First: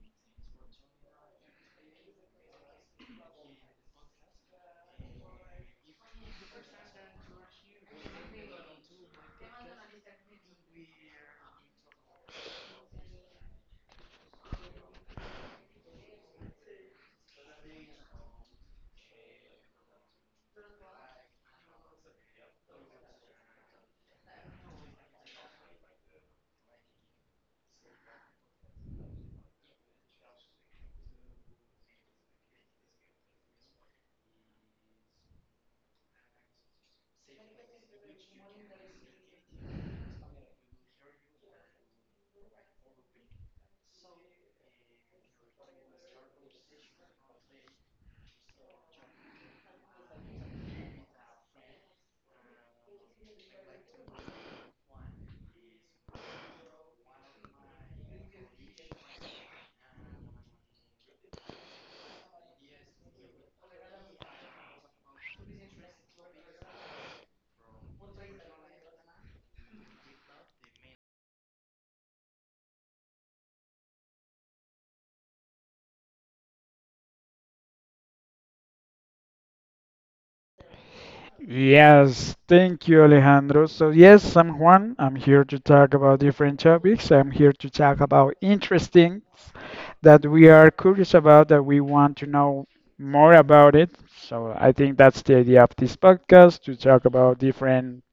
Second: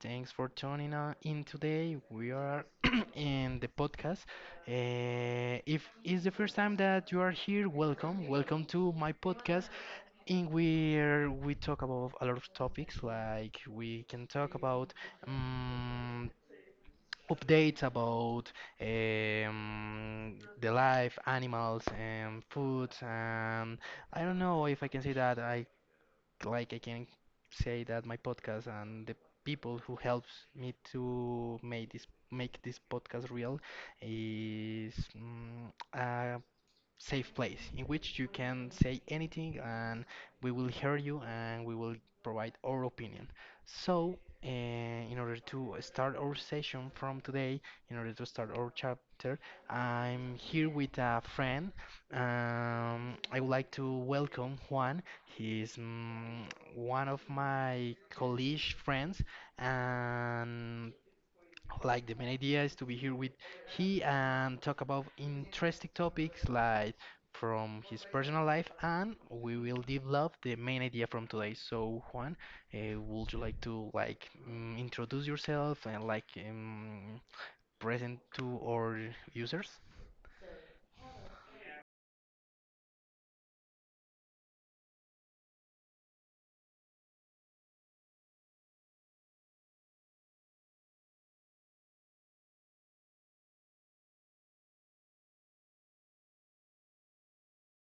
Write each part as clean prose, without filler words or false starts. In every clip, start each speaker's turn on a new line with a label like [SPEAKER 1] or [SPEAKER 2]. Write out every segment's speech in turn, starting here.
[SPEAKER 1] thanks for tuning on in today. We are in the podcast. If it's the first time that you are here, welcome. Welcome to my podcast in where we talk about a lot of topics like we can talk about um, updates about the life, animals, and food, and I don't know if I can say that I like I can say that my podcast and the people who helps me to make this podcast real is a safe place in which you can say anything and we will hear you and we will provide our opinion. So, in order to start our session from today, in order to start our chapter, I'm here with a friend. I would like to welcome Juan. He's one of my college friends, and like the main idea is to be here with he and talk about interesting topics like from his personal life, and we will develop the main idea from today. So Juan, would you like to like introduce yourself and like present to our users?
[SPEAKER 2] Yes, thank you, Alejandro. So, yes, I'm Juan. I'm here to talk about different topics. I'm here to talk about interesting that we are curious about, that we want to know more about it. So, I think that's the idea of this podcast to talk about different,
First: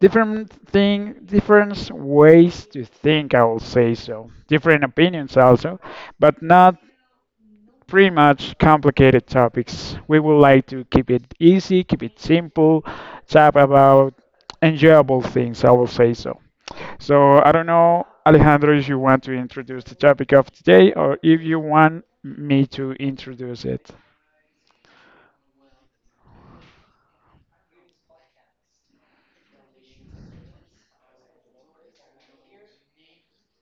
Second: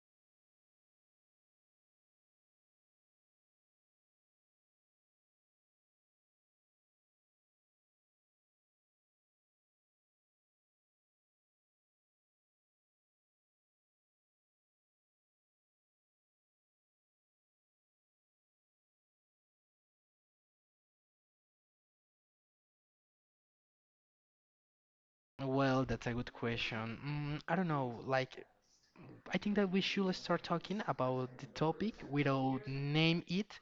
[SPEAKER 2] different thing, different ways to think. I will say so, different opinions also, but not pretty much complicated topics. We would like to keep it easy, keep it simple, talk about enjoyable things, I will say so. So I don't know, Alejandro, if you want to introduce the topic of today or if you want me to introduce it.
[SPEAKER 1] Well, that's a good question. I don't know, like I think that we should start talking about the topic without name it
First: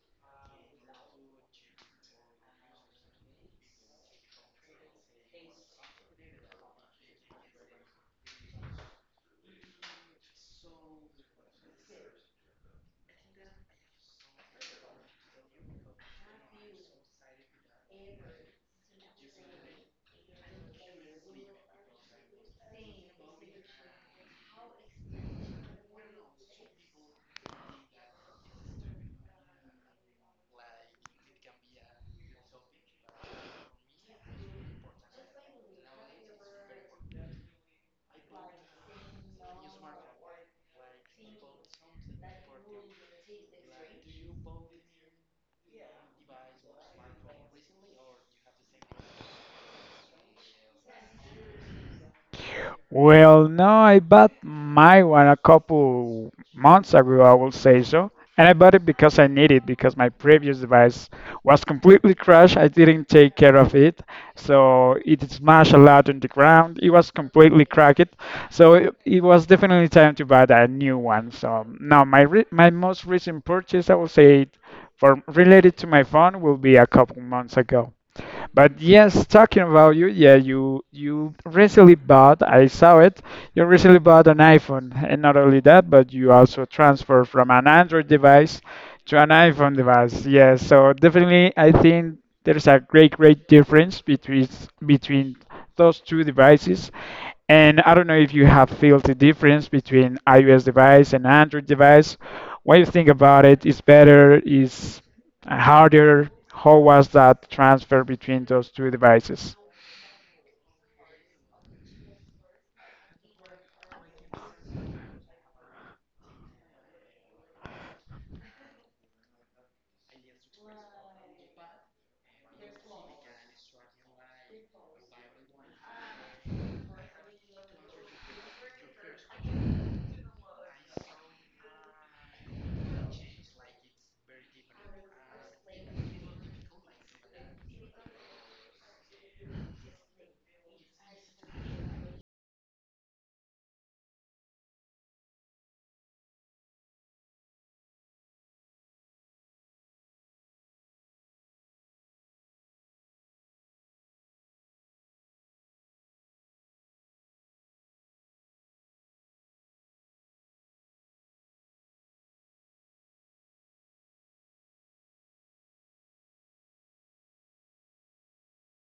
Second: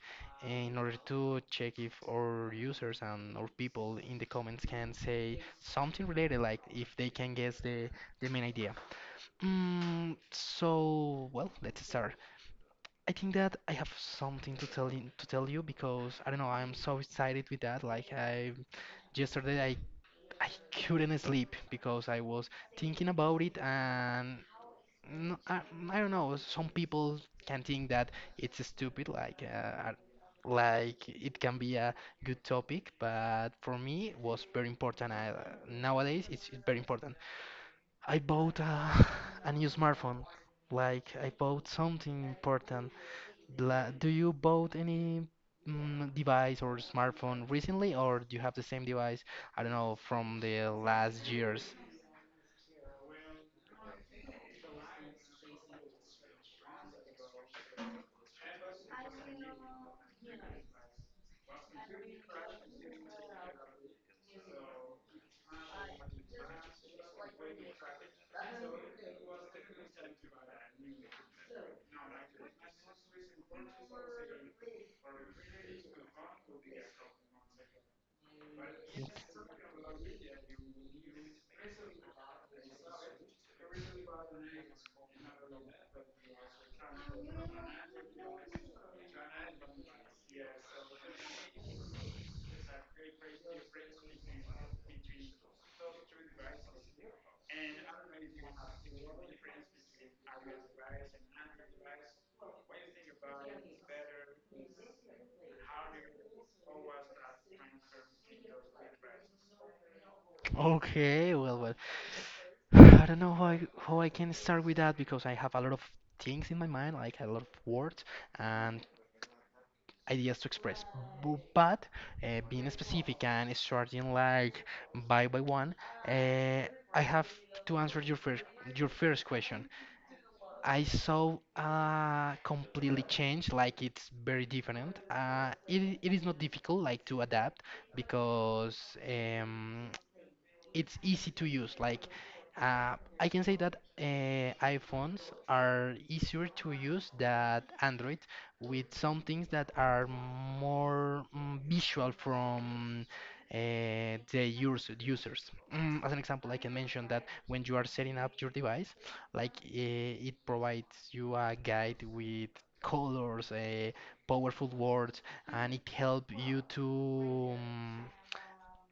[SPEAKER 1] in order to check if our users and our people in the comments can say something related, like if they can guess the main idea. So, well, let's start. I think that I have something to tell you because I don't know, I'm so excited with that. Like I yesterday I couldn't sleep because I was thinking about it and I I, I don't know. Some people can think that it's stupid, like it can be a good topic, but for me it was very important. Nowadays it's very important. I bought a new smartphone. Like I bought something important. Do you bought any device or smartphone recently, or do you have the same device? I don't know from the last years.
[SPEAKER 2] Well, no, I bought my one a couple months ago, I will say so. And I bought it because I need it, because my previous device was completely crashed. I didn't take care of it. So it smashed a lot on the ground. It was completely cracked. So it was definitely time to buy a new one. So now my most recent purchase, I will say, for related to my phone, will be a couple months ago. But yes, talking about you, yeah, you recently bought, I saw it, you recently bought an iPhone, and not only that, but you also transfer from an Android device to an iPhone device. Yes, so definitely I think there's a great, great difference between those two devices. And I don't know if you have felt the difference between iOS device and Android device. What you think about it? Is better? Is harder, how was that transfer between those two devices?
[SPEAKER 1] Okay, well, well. I don't know how I can start with that because I have a lot of things in my mind, like a lot of words and ideas to express. But being specific and starting like by one, uh, I have to answer your first question. I saw completely change, like it's very different. It is not difficult like to adapt because um, it's easy to use. Like I can say that iPhones are easier to use than Android with some things that are more visual from uh, the users. As an example, I can mention that when you are setting up your device, like it provides you a guide with colors, powerful words, and it helps you to,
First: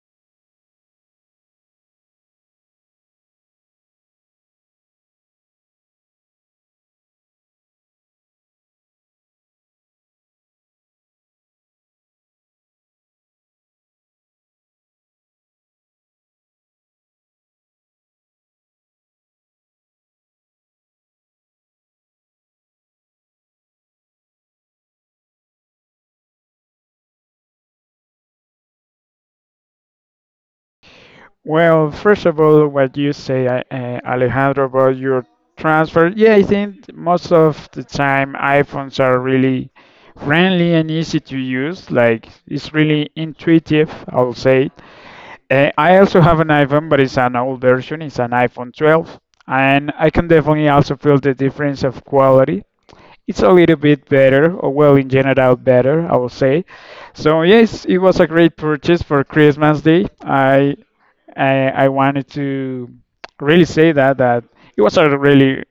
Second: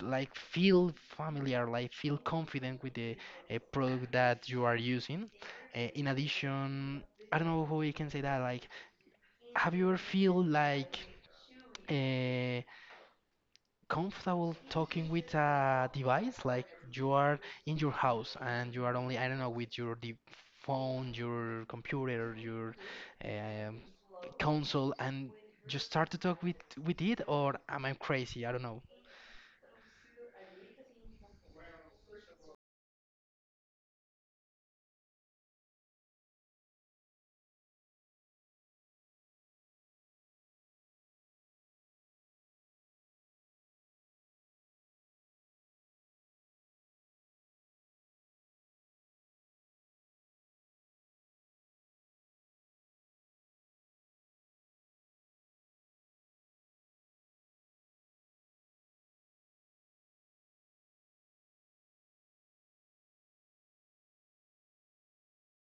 [SPEAKER 1] like feel familiar, like feel confident with the product that you are using. In addition, I don't know how we can say that. Like, have you ever feel like uh, comfortable talking with a device? Like you are in your house and you are only I don't know with your phone, your computer, your um console, and you start to talk with it, or am I crazy? I don't know.
[SPEAKER 2] Well, first of all, what you say, Alejandro, about your transfer, yeah, I think most of the time iPhones are really friendly and easy to use. Like, it's really intuitive, I'll say. I also have an iPhone, but it's an old version, it's an iPhone 12. And I can definitely also feel the difference of quality. It's a little bit better, or well, in general, better, I would say. So yes, it was a great purchase for Christmas Day. I wanted to really say that it was a really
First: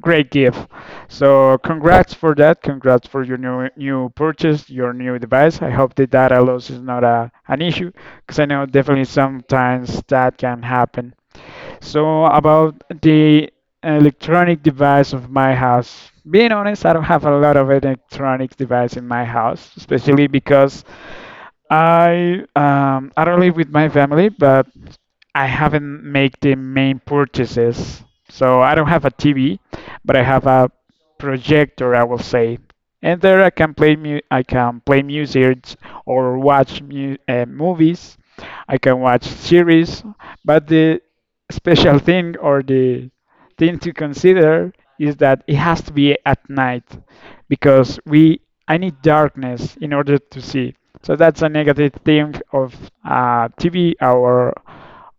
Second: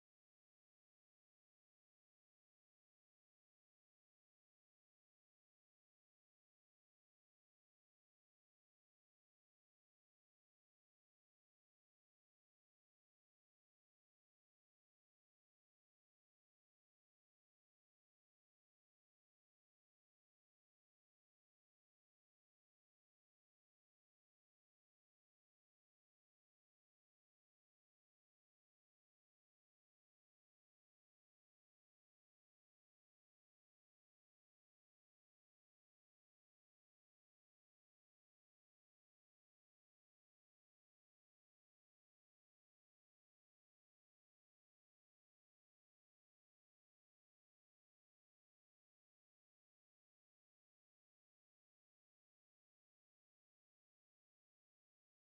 [SPEAKER 2] great gift. So congrats for that. Congrats for your new purchase, your new device. I hope the data loss is not a an issue because I know definitely sometimes that can happen. So about the electronic device of my house. Being honest, I don't have a lot of electronic device in my house, especially because I don't live with my family, but I haven't made the main purchases. So I don't have a TV, but I have a projector, I will say. And there I can play music or watch mu movies. I can watch series, but the special thing or the thing to consider is that it has to be at night because we I need darkness in order to see. So that's a negative thing of TV or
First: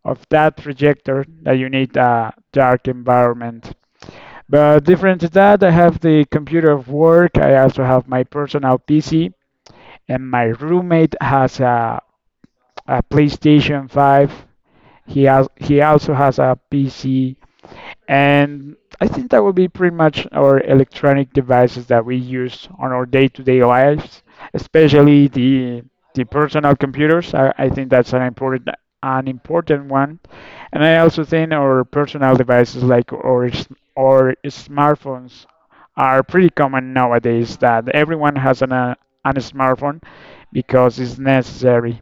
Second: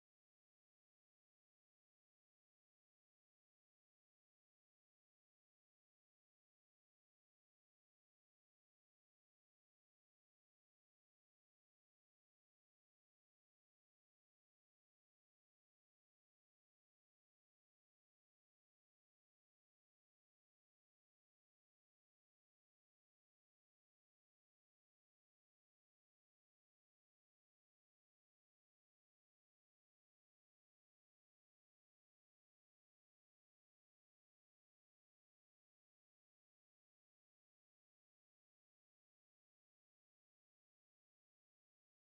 [SPEAKER 2] of that projector that you need a dark environment. But different to that, I have the computer of work. I also have my personal PC, and my roommate has a PlayStation 5. He also has a PC and I think that would be pretty much our electronic devices that we use on our day-to-day lives, especially the personal computers. I think that's an important one. And I also think our personal devices like our smartphones are pretty common nowadays that everyone has an smartphone because it's necessary.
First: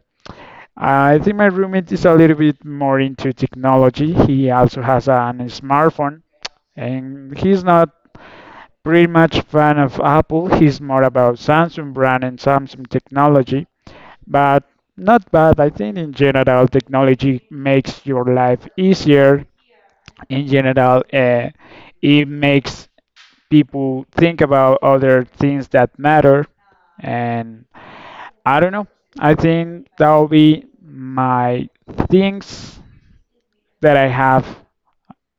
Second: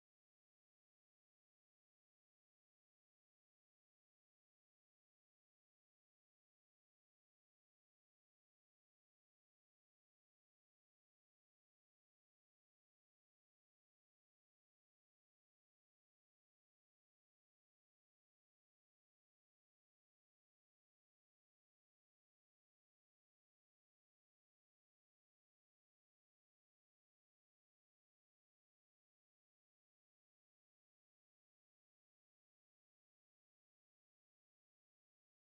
[SPEAKER 2] I think my roommate is a little bit more into technology. He also has an smartphone and he's not pretty much fan of Apple. He's more about Samsung brand and Samsung technology, but not bad. I think in general, technology makes your life easier. In general, it makes people think about other things that matter. And I don't know. I think that'll be my things that I have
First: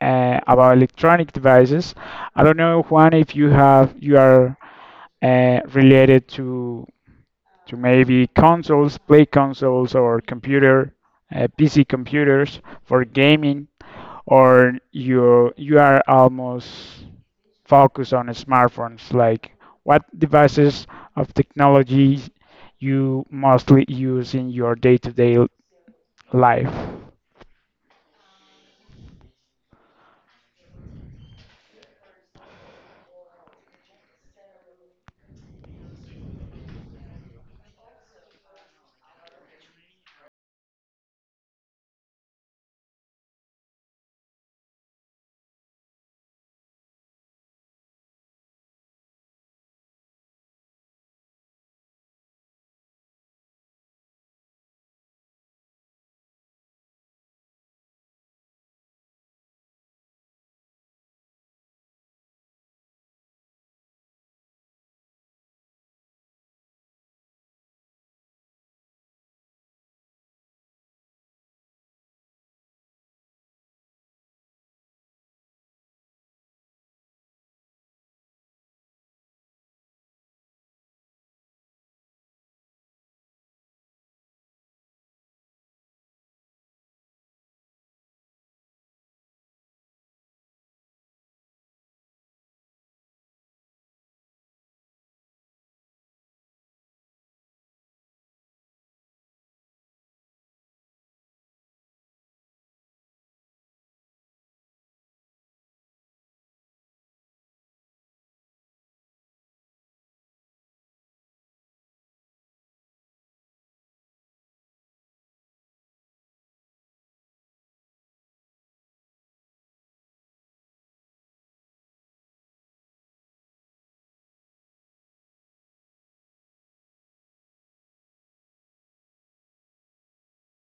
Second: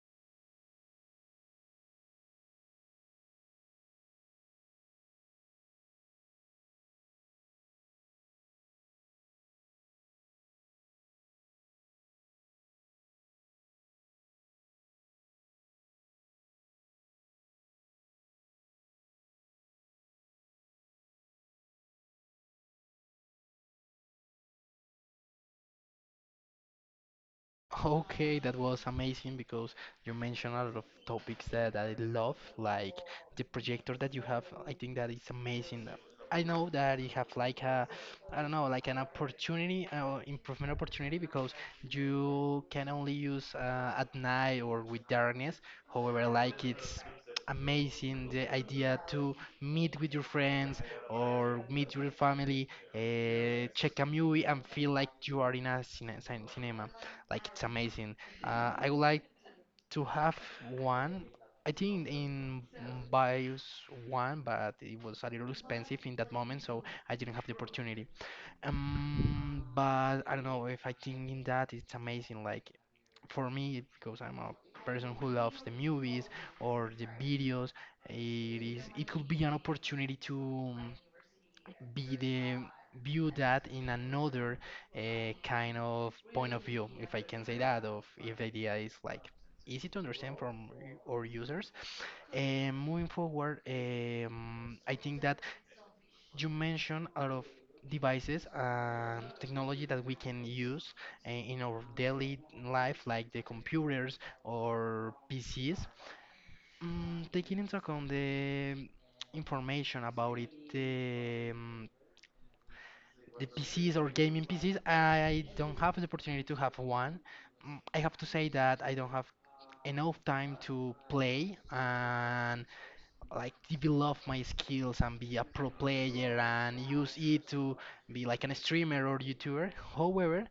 [SPEAKER 2] about electronic devices. I don't know, Juan, if you are related to maybe consoles, play consoles, or computer, PC computers for gaming, or you are almost focused on smartphones. Like what devices of technology you mostly use in your day-to-day life?
[SPEAKER 1] Okay, that was amazing because you mentioned a lot of topics that I love, like the projector that you have. I think that is amazing. I know that you have like I don't know, like an opportunity, improvement opportunity because you can only use at night or with darkness. However, like it's amazing the idea to meet with your friends or meet your family, check a movie and feel like you are in a cinema. Like it's amazing. I would like to have one. I think in BIOS one, but it was a little expensive in that moment, so I didn't have the opportunity. But I don't know if I think in that it's amazing. Like for me, because I'm a person who loves the movies or the videos, it it could be an opportunity to be the view that in another uh, kind of point of view, if I can say that, of if the idea is like easy to understand from our users. And moving forward, I think that you mentioned a lot of devices and technology that we can use in our daily life, like the computers or PCs. Taking into account the information about it, the PCs or gaming PCs, I don't have the opportunity to have one. I have to say that I don't have enough time to play and like develop my skills and be a pro player and use it to be like an streamer or YouTuber. However,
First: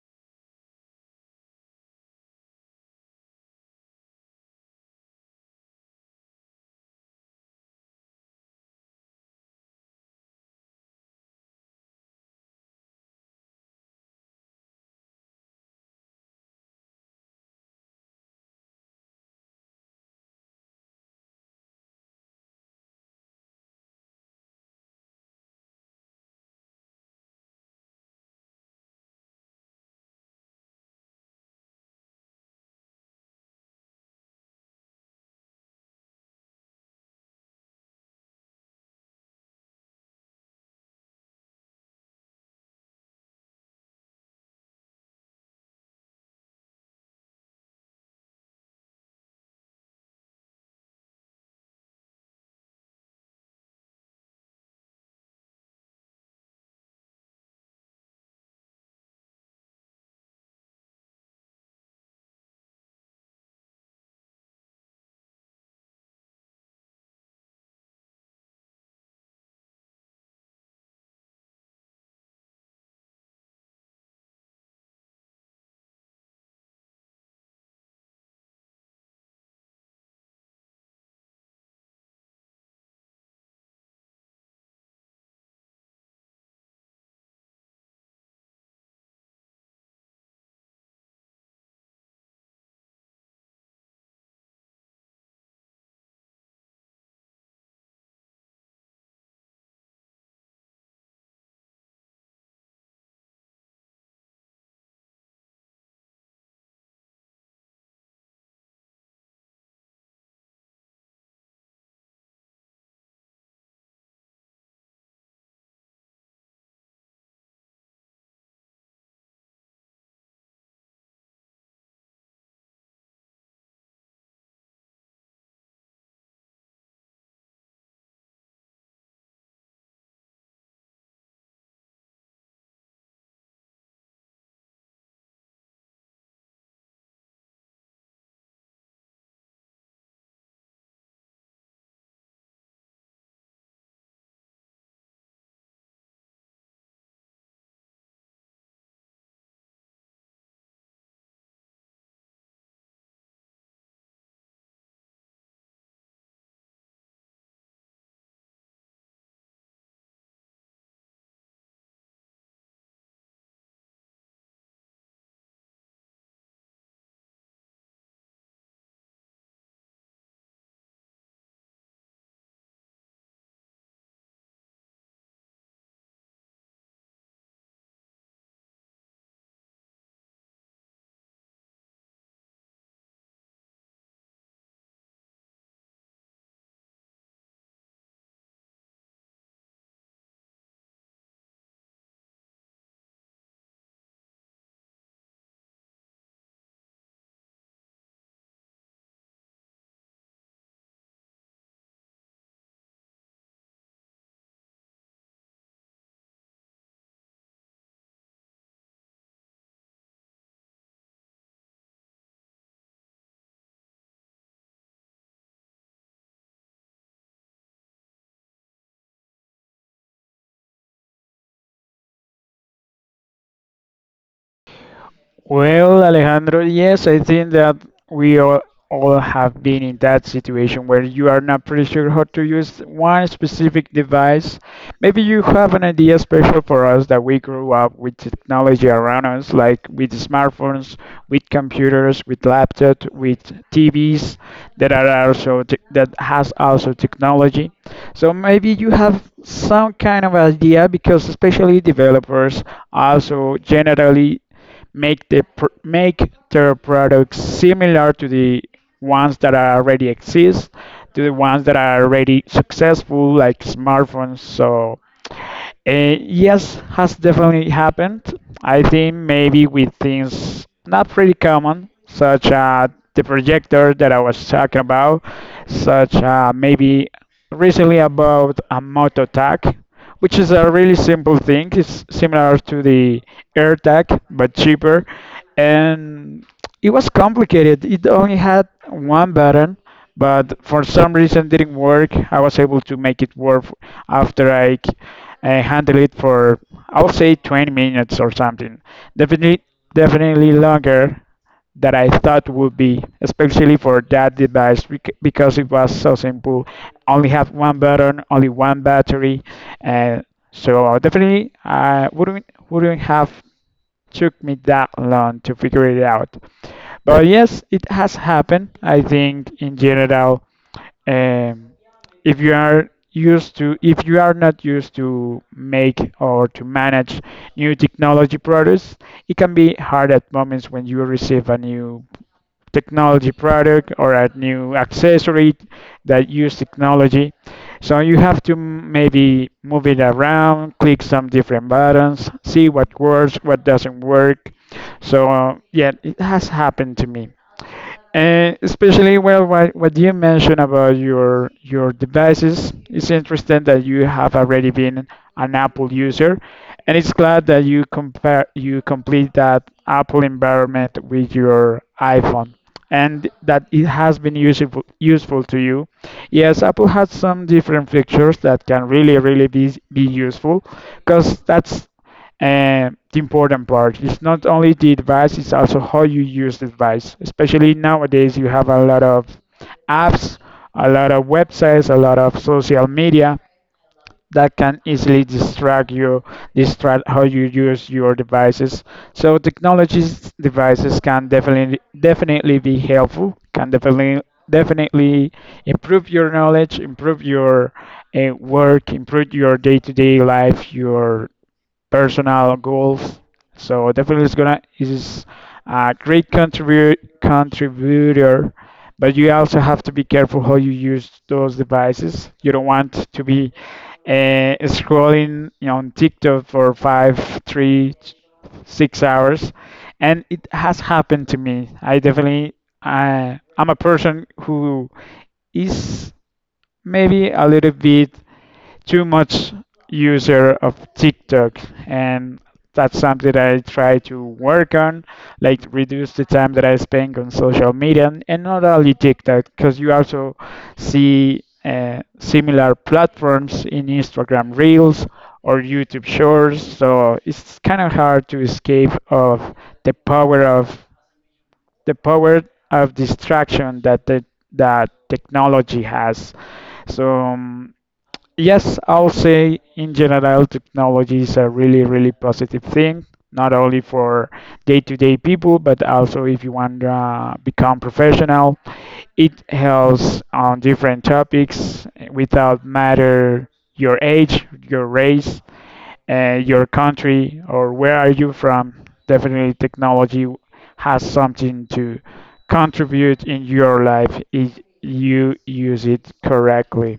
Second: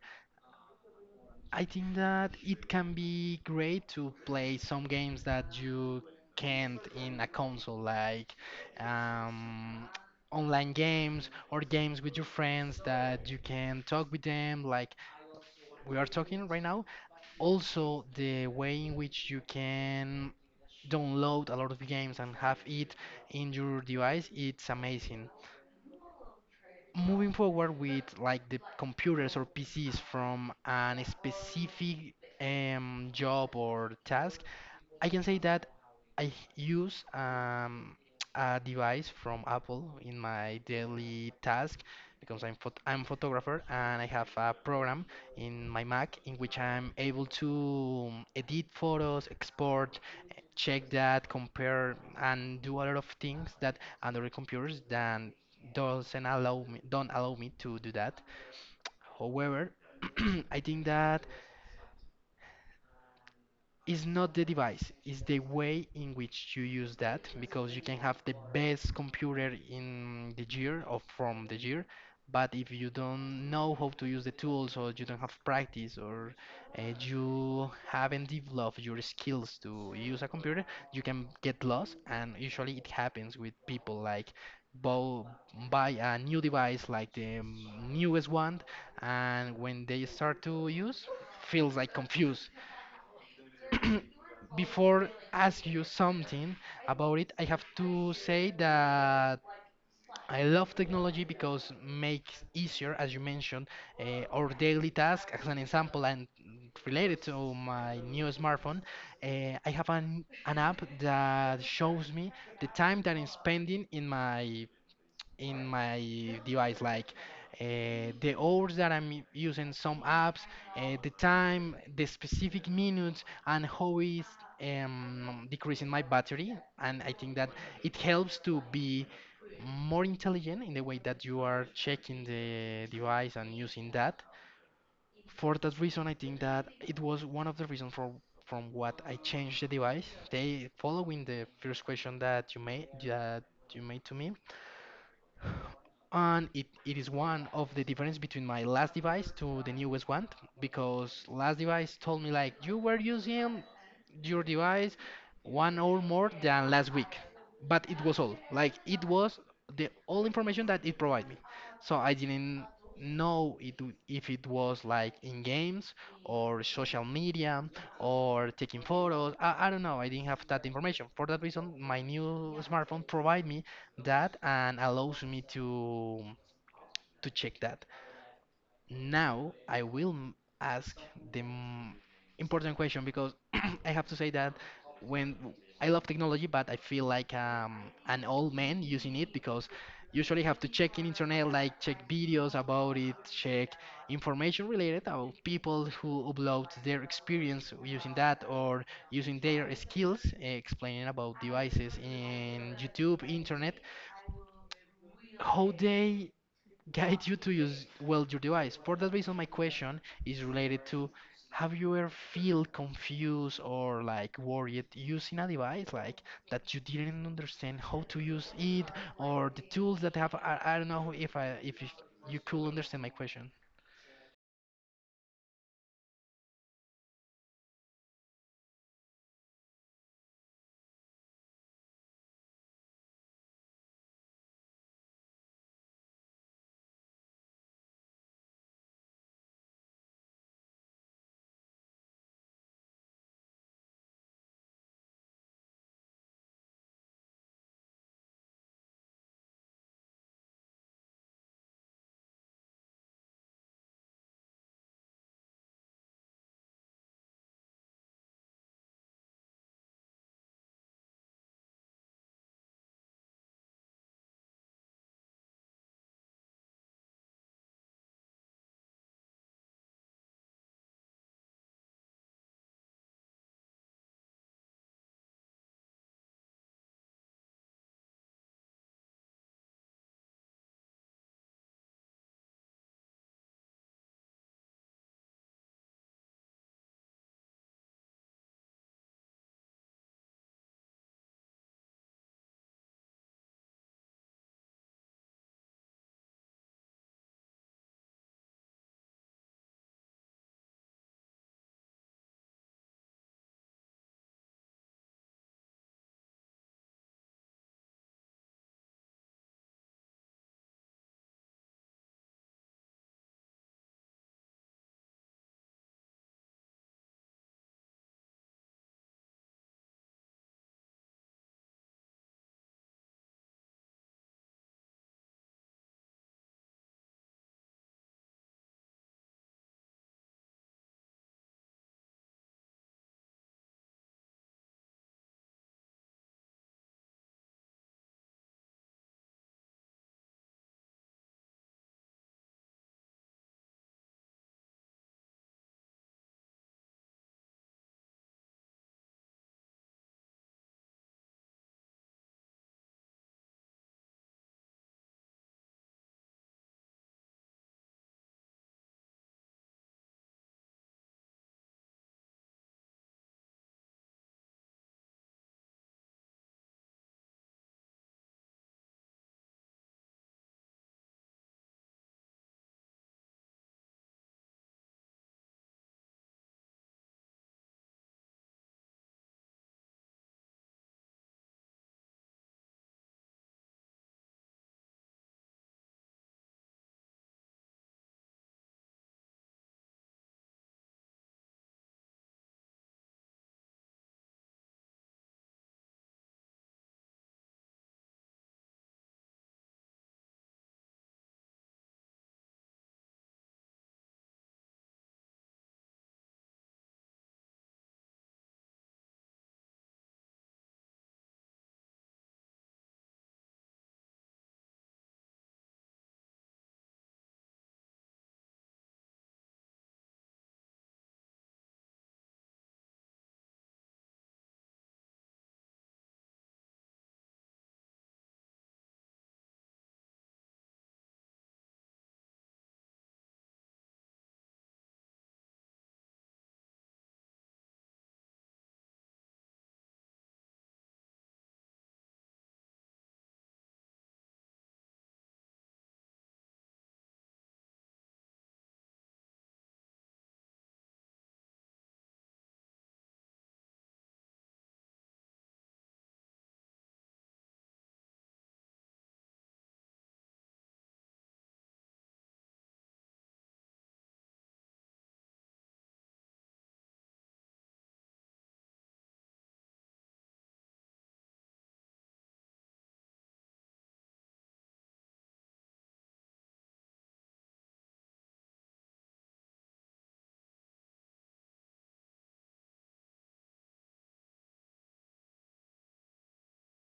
[SPEAKER 1] I think that it can be great to play some games that you can't in a console, like um, online games or games with your friends that you can talk with them, like we are talking right now. Also, the way in which you can download a lot of games and have it in your device, it's amazing moving forward with like the computers or PCs from an specific job or task, I can say that I use a device from Apple in my daily task because I'm photographer and I have a program in my Mac in which I'm able to edit photos, export, check that, compare, and do a lot of things that Android computers than doesn't allow me don't allow me to do that. However, I think that it's not the device, it's the way in which you use that because you can have the best computer in the year or from the year, but if you don't know how to use the tools or you don't have practice or you haven't developed your skills to use a computer, you can get lost. And usually it happens with people like bo- buy a new device like the newest one, and when they start to use, feels like confused. Before ask you something about it, I have to say that I love technology because makes easier, as you mentioned, our daily task. As an example, and related to my new smartphone, I have an app that shows me the time that I'm spending in my device, like the hours that I'm using some apps, the time, the specific minutes, and how is decreasing my battery. And I think that it helps to be more intelligent in the way that you are checking the device and using that. For that reason, I think that it was one of the reasons for from what I changed the device. They following the first question that you made to me. And it is one of the difference between my last device to the newest one because last device told me like you were using your device 1 hour more than last week. But it was all. Like it was the all information that it provided me. So I didn't know if it was like in games or social media or taking photos. I don't know. I didn't have that information. For that reason, my new smartphone provide me that and allows me to check that. Now I will ask the important question because I have to say that when w- I love technology, but I feel like an old man using it because usually have to check in internet, like check videos about it, check information related about people who upload their experience using that or using their skills, explaining about devices in YouTube, internet how they guide you to use well your device. For that reason, my question is related to have you ever feel confused or like worried using a device like that you didn't understand how to use it or the tools that have I don't know if I if you could understand my question.
[SPEAKER 2] Well, Alejandro, yes, I think that we all have been in that situation where you are not pretty sure how to use one specific device. Maybe you have an idea special for us that we grew up with technology around us, like with smartphones, with computers, with laptops, with TVs that are also tech that has also technology. So maybe you have some kind of idea because especially developers also generally make their products similar to the ones that are already exist, to the ones that are already successful, like smartphones. So yes, has definitely happened. I think maybe with things not pretty common, such as the projector that I was talking about, such maybe recently about a moto tag, which is a really simple thing. It's similar to the air tag, but cheaper. And it was complicated. It only had one button, but for some reason didn't work. I was able to make it work after I and handle it for I would say 20 minutes or something. Definitely, definitely longer than I thought would be, especially for that device because it was so simple. Only have one button, only one battery, and so definitely I wouldn't have took me that long to figure it out. But yes, it has happened. I think in general, um, if you are used to, if you are not used to make or to manage new technology products, it can be hard at moments when you receive a new technology product or a new accessory that use technology. So you have to maybe move it around, click some different buttons, see what works, what doesn't work. So yeah, it has happened to me. And especially, well, what you mentioned about your devices, it's interesting that you have already been an Apple user, and it's glad that you compare you complete that Apple environment with your iPhone, and that it has been useful to you. Yes, Apple has some different features that can really be useful, because that's the important part. Is not only the device, it's also how you use the device. Especially nowadays, you have a lot of apps, a lot of websites, a lot of social media that can easily distract you, distract how you use your devices. So technologies devices can definitely be helpful, can definitely improve your knowledge, improve your work, improve your day-to-day life, your personal goals. So definitely it's gonna is a great contribute contributor, but you also have to be careful how you use those devices. You don't want to be scrolling on TikTok for five, three, 6 hours, and it has happened to me. I definitely I I'm a person who is maybe a little bit too much user of TikTok, and that's something that I try to work on, like reduce the time that I spend on social media, and not only TikTok, because you also see similar platforms in Instagram Reels or YouTube Shorts. So it's kind of hard to escape of the power of the power of distraction that the that technology has. So yes, I would say in general, technology is a really, really positive thing, not only for day-to-day people, but also if you want to become professional. It helps on different topics without matter your age, your race, your country, or where are you from. Definitely, technology has something to contribute in your life if you use it correctly.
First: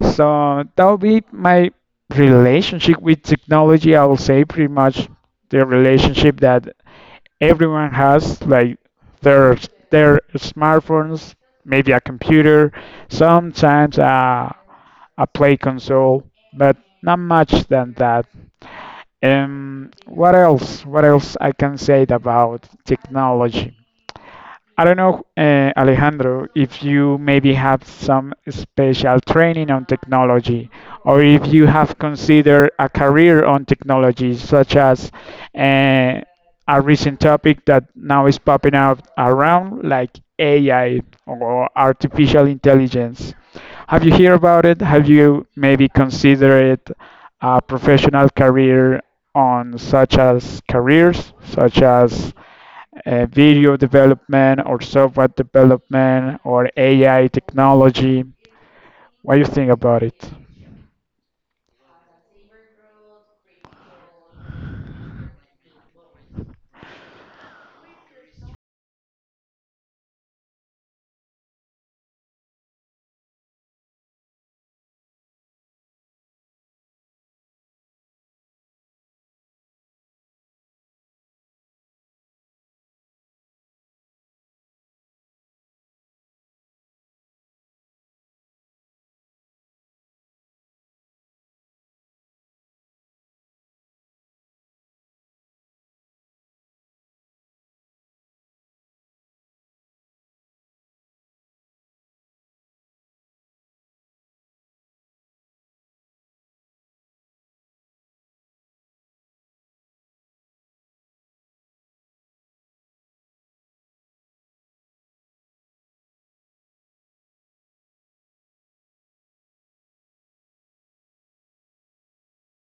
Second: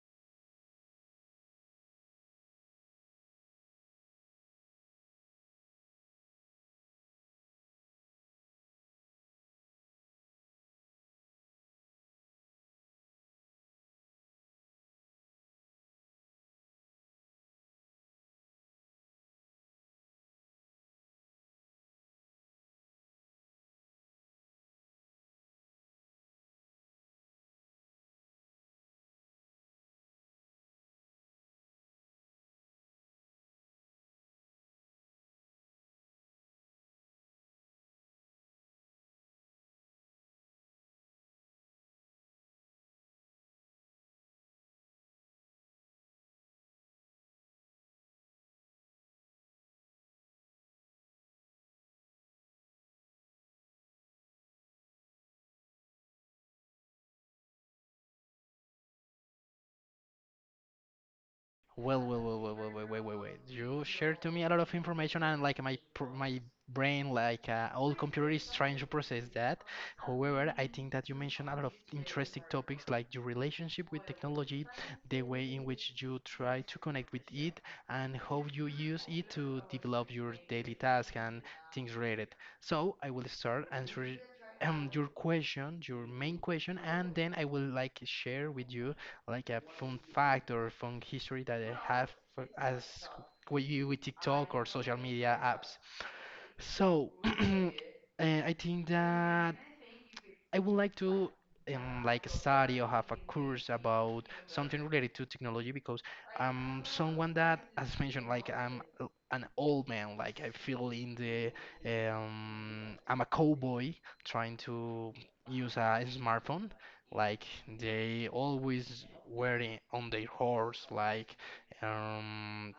[SPEAKER 2] So that'll be my relationship with technology. I will say pretty much the relationship that everyone has, like their their smartphones, maybe a computer, sometimes a play console, but not much than that. What else? What else I can say about technology? I don't know, Alejandro, if you maybe have some special training on technology, or if you have considered a career on technology, such as uh, a recent topic that now is popping up around, like AI or artificial intelligence. Have you heard about it? Have you maybe considered a professional career on such as careers, such as video development or software development or AI technology. What do you think about it?
[SPEAKER 1] Well, well, well, well, well, wait, wait, wait, wait. You shared to me a lot of information, and like my brain, like old computer, is trying to process that. However, I think that you mentioned a lot of interesting topics, like your relationship with technology, the way in which you try to connect with it, and how you use it to develop your daily task and things related. So I will start answering your question, your main question, and then I will like share with you like a fun fact or fun history that I have as with you with TikTok or social media apps. So, I think that I would like to like study or have a course about something related to technology because I'm someone that, as mentioned, like an old man. Like I feel in the I'm a cowboy trying to use a smartphone. Like they always were on their horse, like um,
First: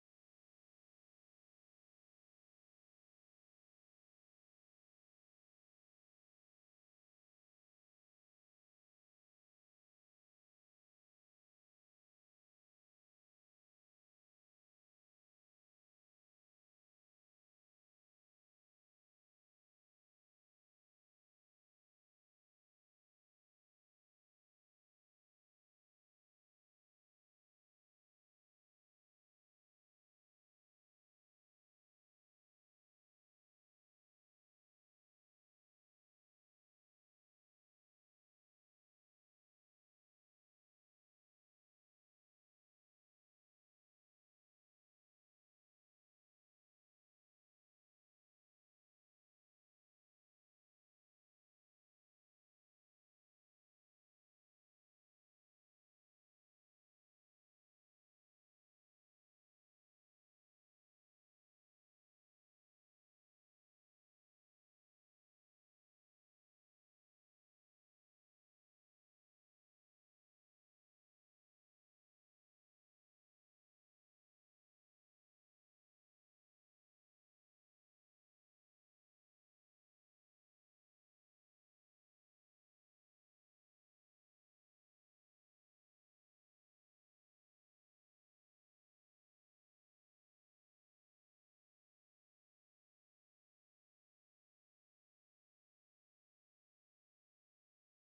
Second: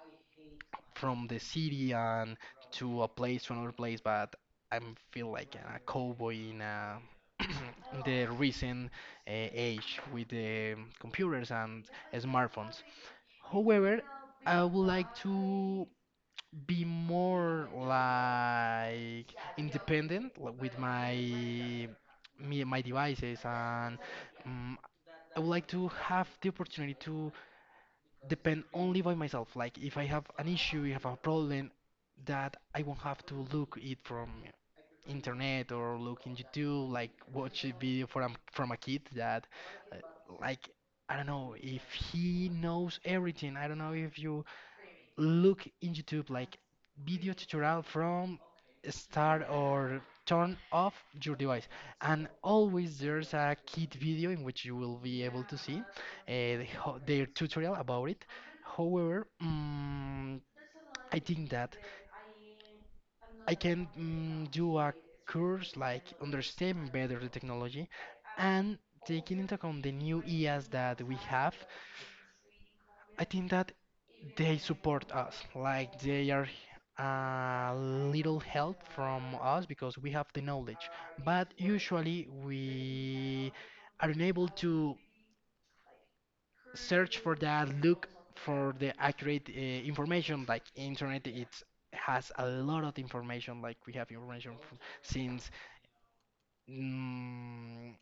[SPEAKER 1] from the city and to a place to another place, but I feel like a cowboy in a in the recent age with the computers and smartphones. However, I would like to be more like independent like, with my me, my devices, and um, I would like to have the opportunity to depend only by myself. Like if I have an issue, if I have a problem, that I won't have to look it from internet or look in YouTube, like watch a video from a kid that, uh, like, I don't know if he knows everything. I don't know if you look in YouTube like video tutorial from start or turn off your device, and always there's a kit video in which you will be able to see, the their tutorial about it. However, I think that I can do a course like understanding better the technology and taking into account the new eas that we have. I think that they support us, like they are a little help from us because we have the knowledge. But usually we are unable to search for that, look for the accurate, information. Like internet, it has a lot of information. Like we have information from, since mm,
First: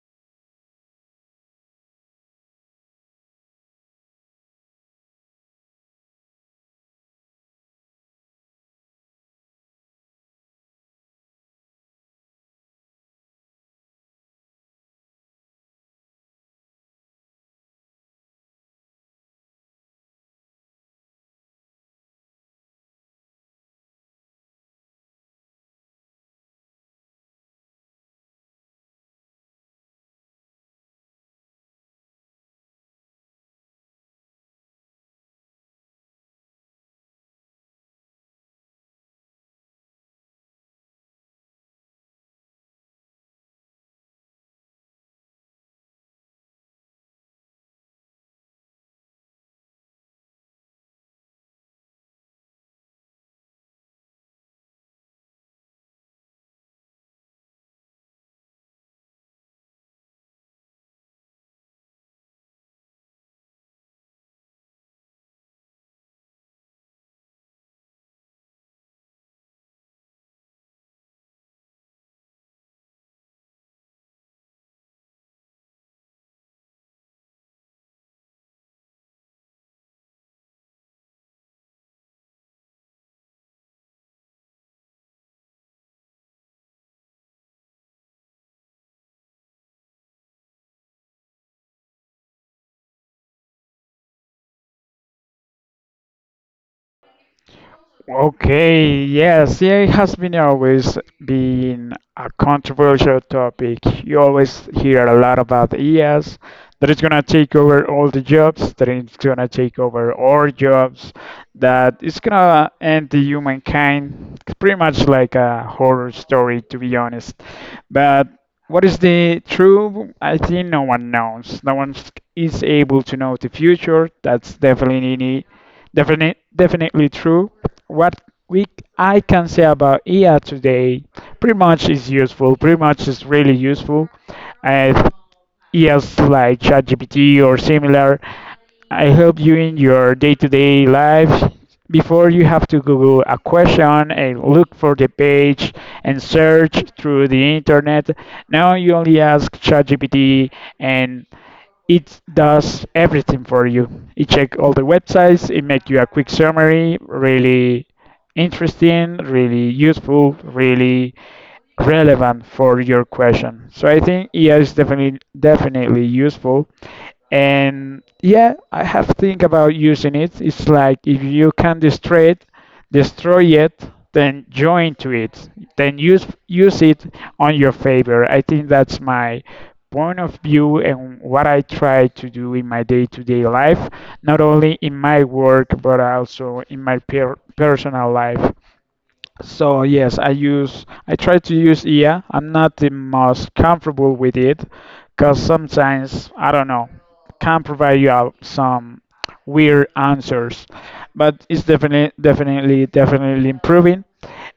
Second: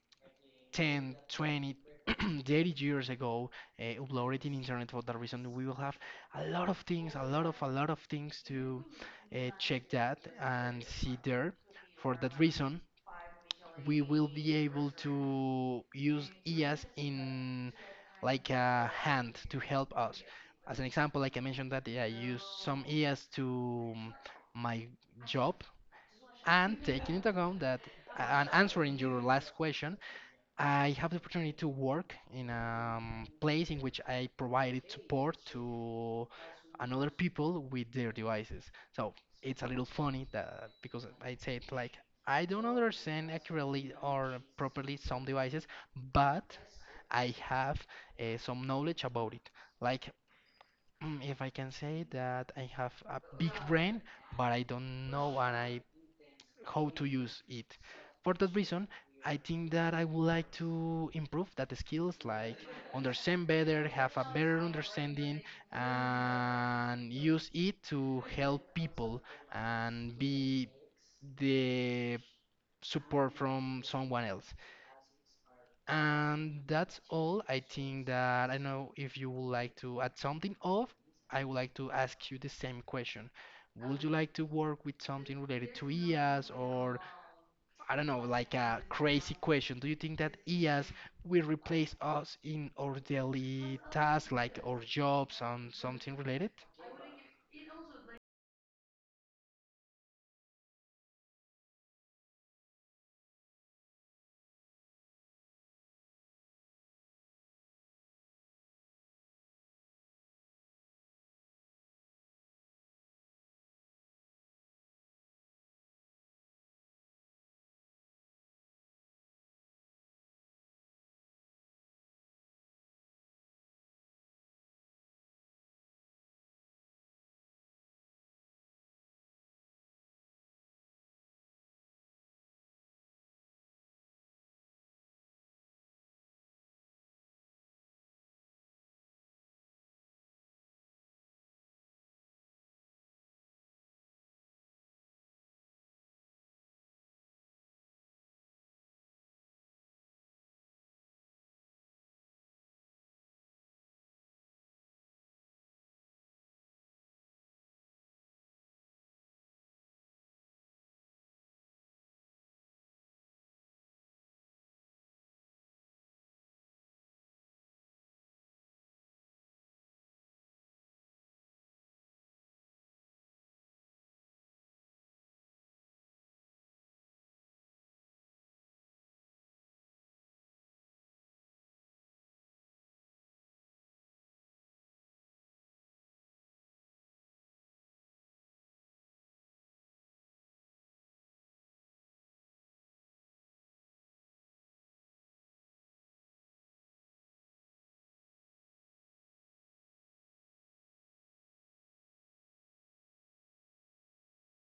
[SPEAKER 1] 10, 20, 30 years ago, uploaded in internet. For that reason, we will have a lot of things, a lot of things to, check that and see there. For that reason, we will be able to use EAS in like a hand to help us. As an example, like I mentioned that, yeah, I use some EAS to my job, and taking into account that and answering your last question, I have the opportunity to work in a place in which I provided support to another people with their devices. So it's a little funny that because I said like I don't understand accurately or properly some devices, but I have, some knowledge about it. Like if I can say that I have a big brain, but I don't know and I how to use it. For that reason, I think that I would like to improve that skills, like understand better, have a better understanding, and use it to help people and be the support from someone else. And that's all. I think that I know if you would like to add something off, I would like to ask you the same question. Would you like to work with something related to IAs, or I don't know, like a crazy question. Do you think that IAs will replace us in our daily tasks, like our jobs and something related?
[SPEAKER 2] Okay, yes, yeah, it has been always been a controversial topic. You always hear a lot about EAs that it's gonna take over all the jobs, that it's gonna take over our jobs, that it's gonna end the humankind. It's pretty much like a horror story, to be honest. But what is the truth? I think no one knows. No one is able to know the future. That's definitely true. What we I can say about AI today, pretty much is useful. Pretty much is really useful. Uh, EAs like ChatGPT or similar. I help you in your day-to-day life. Before you have to Google a question and look for the page and search through the internet. Now you only ask ChatGPT and it does everything for you. It check all the websites, it make you a quick summary, really interesting, really useful, really relevant for your question. So I think EI is definitely useful. And yeah, I have think about using it. It's like if you can destroy it, then join to it, then use it on your favor. I think that's my point of view and what I try to do in my day-to-day life, not only in my work but also in my personal life. So yes, I try to use IA. I'm not the most comfortable with it because sometimes I don't know can provide you out some weird answers, but it's definitely definitely improving.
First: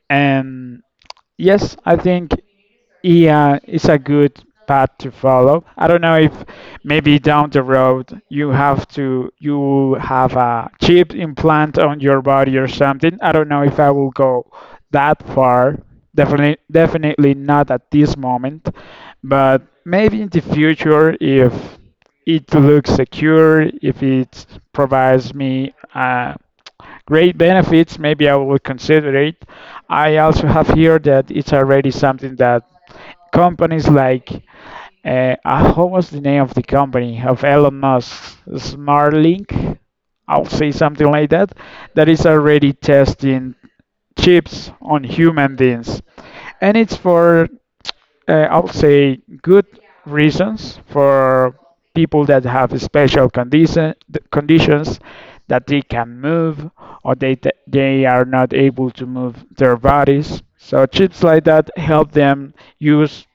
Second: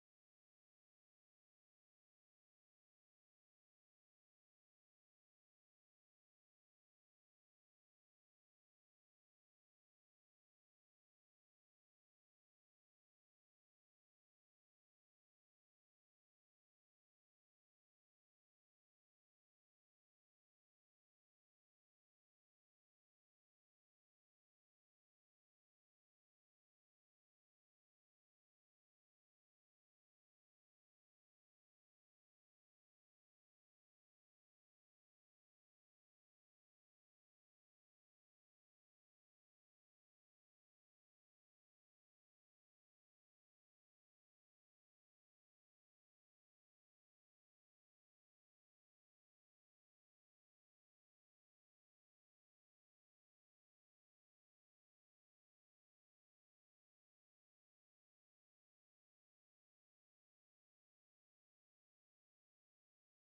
[SPEAKER 2] And yes, I think yeah, it's a good path to follow. I don't know if maybe down the road you have a chip implant on your body or something. I don't know if I will go that far. Definitely not at this moment, but maybe in the future if it looks secure, if it provides me great benefits. Maybe I will consider it. I also have here that it's already something that companies like what was the name of the company of Elon Musk, Starlink? I'll say something like that. That is already testing chips on human beings, and it's for I'll say good reasons for people that have conditions, that they can move or they are not able to move their bodies. So chips like that help them use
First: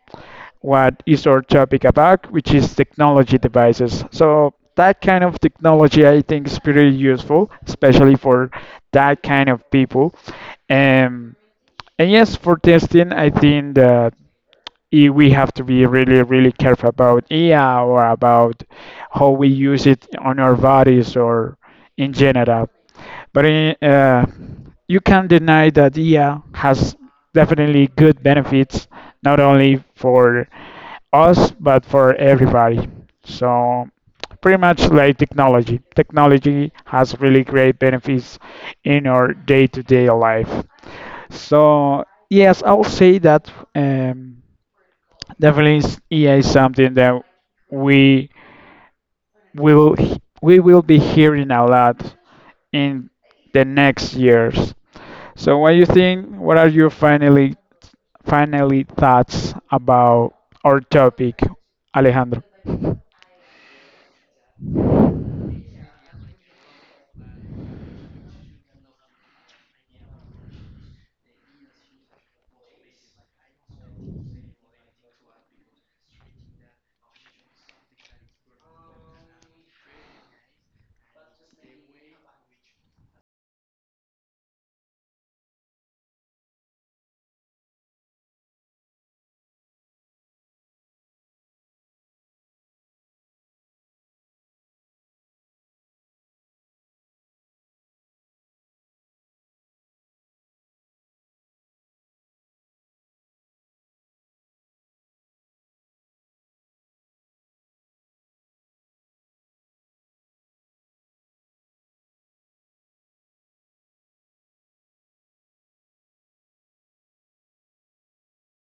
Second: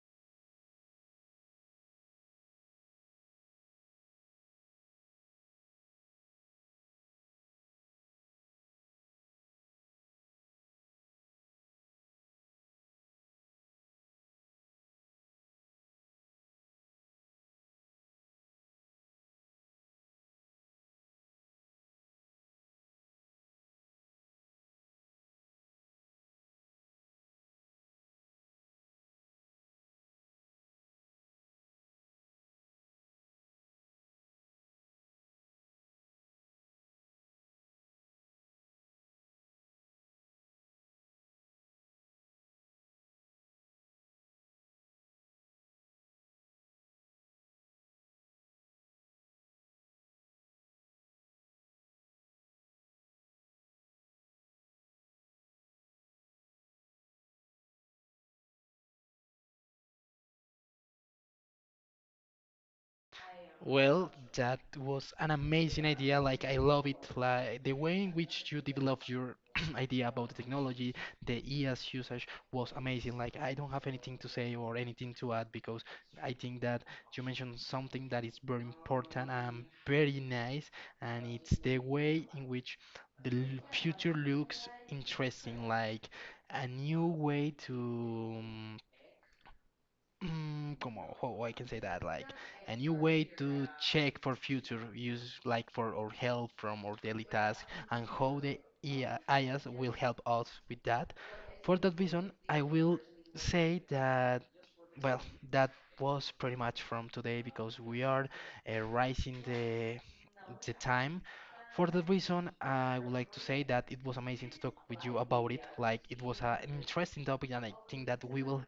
[SPEAKER 2] what is our topic about, which is technology devices. So that kind of technology I think is pretty useful, especially for that kind of people. Um, and yes, for testing, I think that we have to be really, really careful about AI or about how we use it on our bodies or in general. But eh, uh, you can't deny that AI has definitely good benefits, not only for us but for everybody. So pretty much like technology. Technology has really great benefits in our day-to-day life. So yes, I'll say that. EA is something that we we will be hearing a lot in the next years. So, what do you think? What are your finally thoughts about our topic, Alejandro?
[SPEAKER 1] Well, that was an amazing idea. Like I love it. Like the way in which you developed your idea about the technology, the EAS usage was amazing. Like I don't have anything to say or anything to add because I think that you mentioned something that is very important and very nice, and it's the way in which the future looks interesting, like a new way to. Come on, how I can say that, like a new way to check for future use, like for our help from our daily task, and how the AI IAs will help us with that. For that reason, I will say that, well, that was pretty much from today because we are, rising the time. For that reason, I would like to say that it was amazing to talk with you about it. Like it was an interesting topic, and I think that we will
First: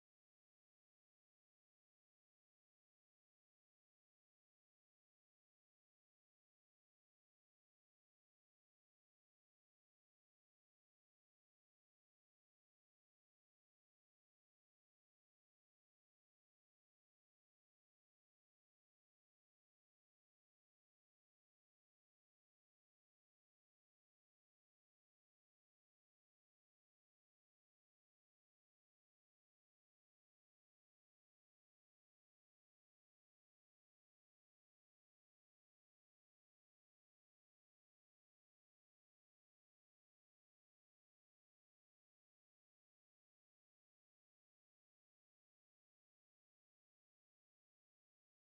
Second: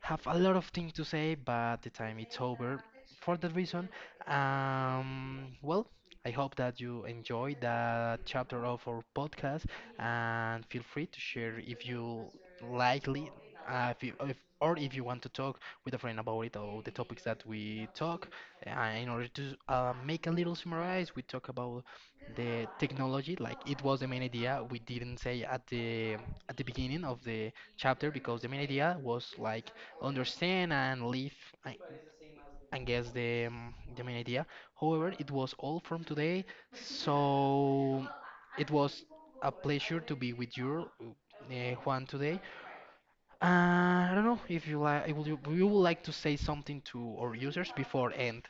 [SPEAKER 1] have a lot of things to say, but the time it's over. For that reason, well, I hope that you enjoy that chapter of our podcast, and feel free to share if you likely, if you, if, or if you want to talk with a friend about it or the topics that we talk. In order to, make a little summarize, we talk about the technology, like it was the main idea. We didn't say at the beginning of the chapter because the main idea was like understand and live I- and guess the main idea. However, it was all from today, so it was a pleasure to be with you, Juan, today. I don't know if you like, would you, you would like to say something to our users before end.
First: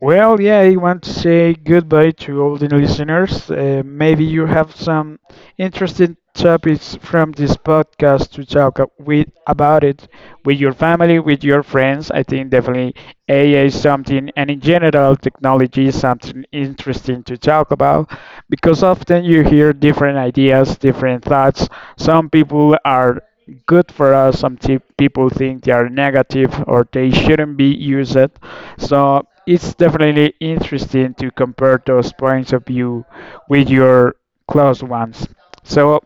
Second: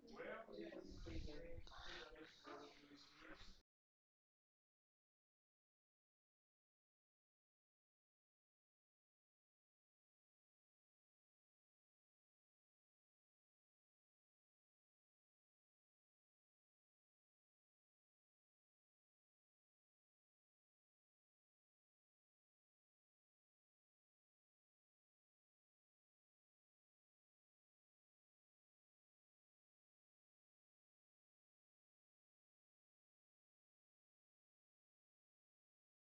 [SPEAKER 2] Well, yeah, I want to say goodbye to all the listeners. Maybe you have some interesting topics from this podcast to talk a- with about it with your family, with your friends. I think definitely AI is something, and in general, technology is something interesting to talk about because often you hear different ideas, different thoughts. Some people are good for us, some people think they are negative or they shouldn't be used. So it's definitely interesting to compare those points of view with your close ones. So,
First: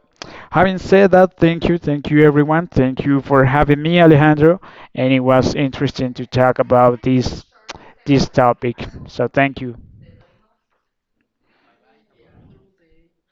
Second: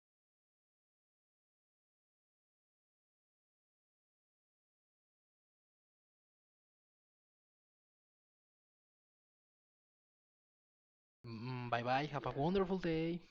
[SPEAKER 2] having said that, thank you everyone. Thank you for having me, Alejandro. And it was interesting to talk about this topic. So, thank you.
[SPEAKER 1] Bye bye. Have a wonderful day.